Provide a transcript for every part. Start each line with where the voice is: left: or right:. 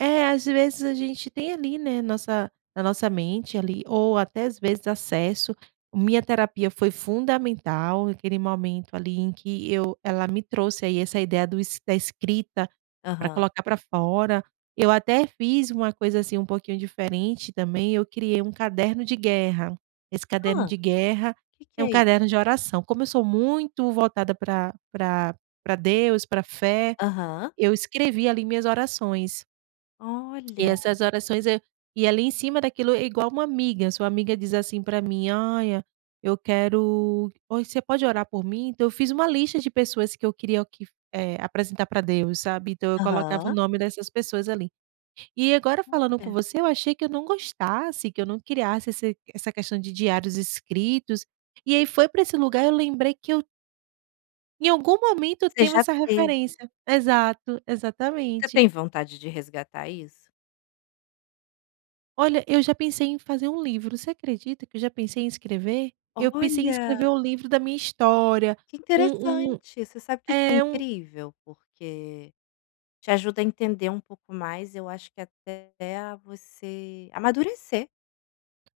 right: É, às vezes, a gente tem ali, né, nossa na nossa mente ali, ou até, às vezes, acesso minha terapia foi fundamental naquele momento, ali, em que eu ela me trouxe aí essa ideia do da escrita, para
left: Aham.
right: colocar para fora. Eu até fiz uma coisa, assim, um pouquinho diferente também, eu criei um caderno de guerra. Esse caderno
left: Ah,
right: de guerra,
left: que que
right: é um
left: é isso?
right: caderno de oração. Como eu sou muito voltada pra pra pra Deus, para fé,
left: Aham.
right: eu escrevi ali minhas orações. E
left: Olha!
right: essas orações, eh, e ali em cima daquilo é igual uma amiga, sua amiga diz, assim, para mim, "Olha, eu quero oi você pode orar por mim?". Então, eu fiz uma lista de pessoas, que eu queria que, eh, apresentar para Deus sabe. Então, eu colocava o
left: Aham.
right: nome dessas pessoas ali. E agora falando com
left: Olha.
right: você, eu achei que eu não gostasse, que eu não criasse esse essa questão de diários escritos, e aí foi para esse lugar eu lembrei que eu em algum momento eu
left: Você
right: tenho
left: já
right: essa
left: teve.
right: referência exato,
left: Você
right: exatamente.
left: tem vontade de resgatar isso?
right: Olha, eu já pensei em fazer um livro, você acredita que eu já pensei em escrever? Eu pensei em
left: Olha!
right: escrever o livro da minha história,
left: Que
right: um um
left: interessante, você sabe que isso é
right: é um
left: incrível? Porque, te ajuda a entender um pouco mais, eu acho que até você amadurecer,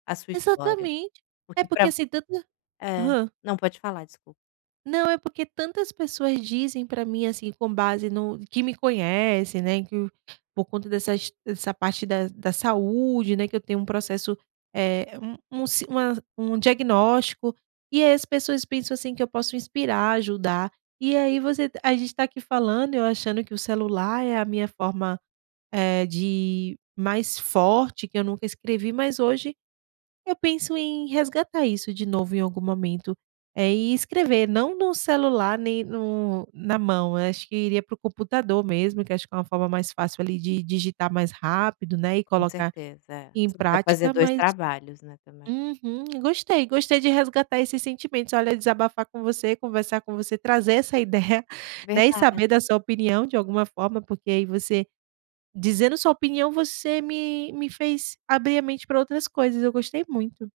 left: a sua história.
right: Exatamente, é
left: Porque
right: porque
left: para
right: [unintelligible]
left: É
right: hã.
left: Não, pode falar, desculpa.
right: Não, é porque tantas pessoas dizem para mim, assim, com base no que me conhecem, né, que, por conta dessas dessa parte da da saúde, né, que eu tenho um processo, eh, um um si uma um diagnóstico, e as pessoas pensam, assim, que eu posso inspirar, ajudar. E aí você a gente tá aqui falando, eu achando que o celular é a minha forma, eh, de mais forte que eu nunca escrevi mas hoje, eu penso em resgatar isso de novo em algum momento. E escrever não no celular, nem no na mão, eu acho que iria para o computador mesmo, que acho que é uma forma mais fácil, ali, de digitar mais rápido, não é, e
left: Com
right: colocar
left: certeza,
right: em
left: você não vai fazer
right: prática
left: 2
right: mas
left: trabalhos, né, também.
right: Uhum, gostei, gostei de resgatar esses sentimentos, olha, desabafar com você, conversar com você, trazer essa ideia, né, e saber
left: Verdade.
right: da sua opinião, de alguma forma, porque aí você, dizendo sua opinião, você me me fez abrir a mente para outras coisas, eu gostei muito.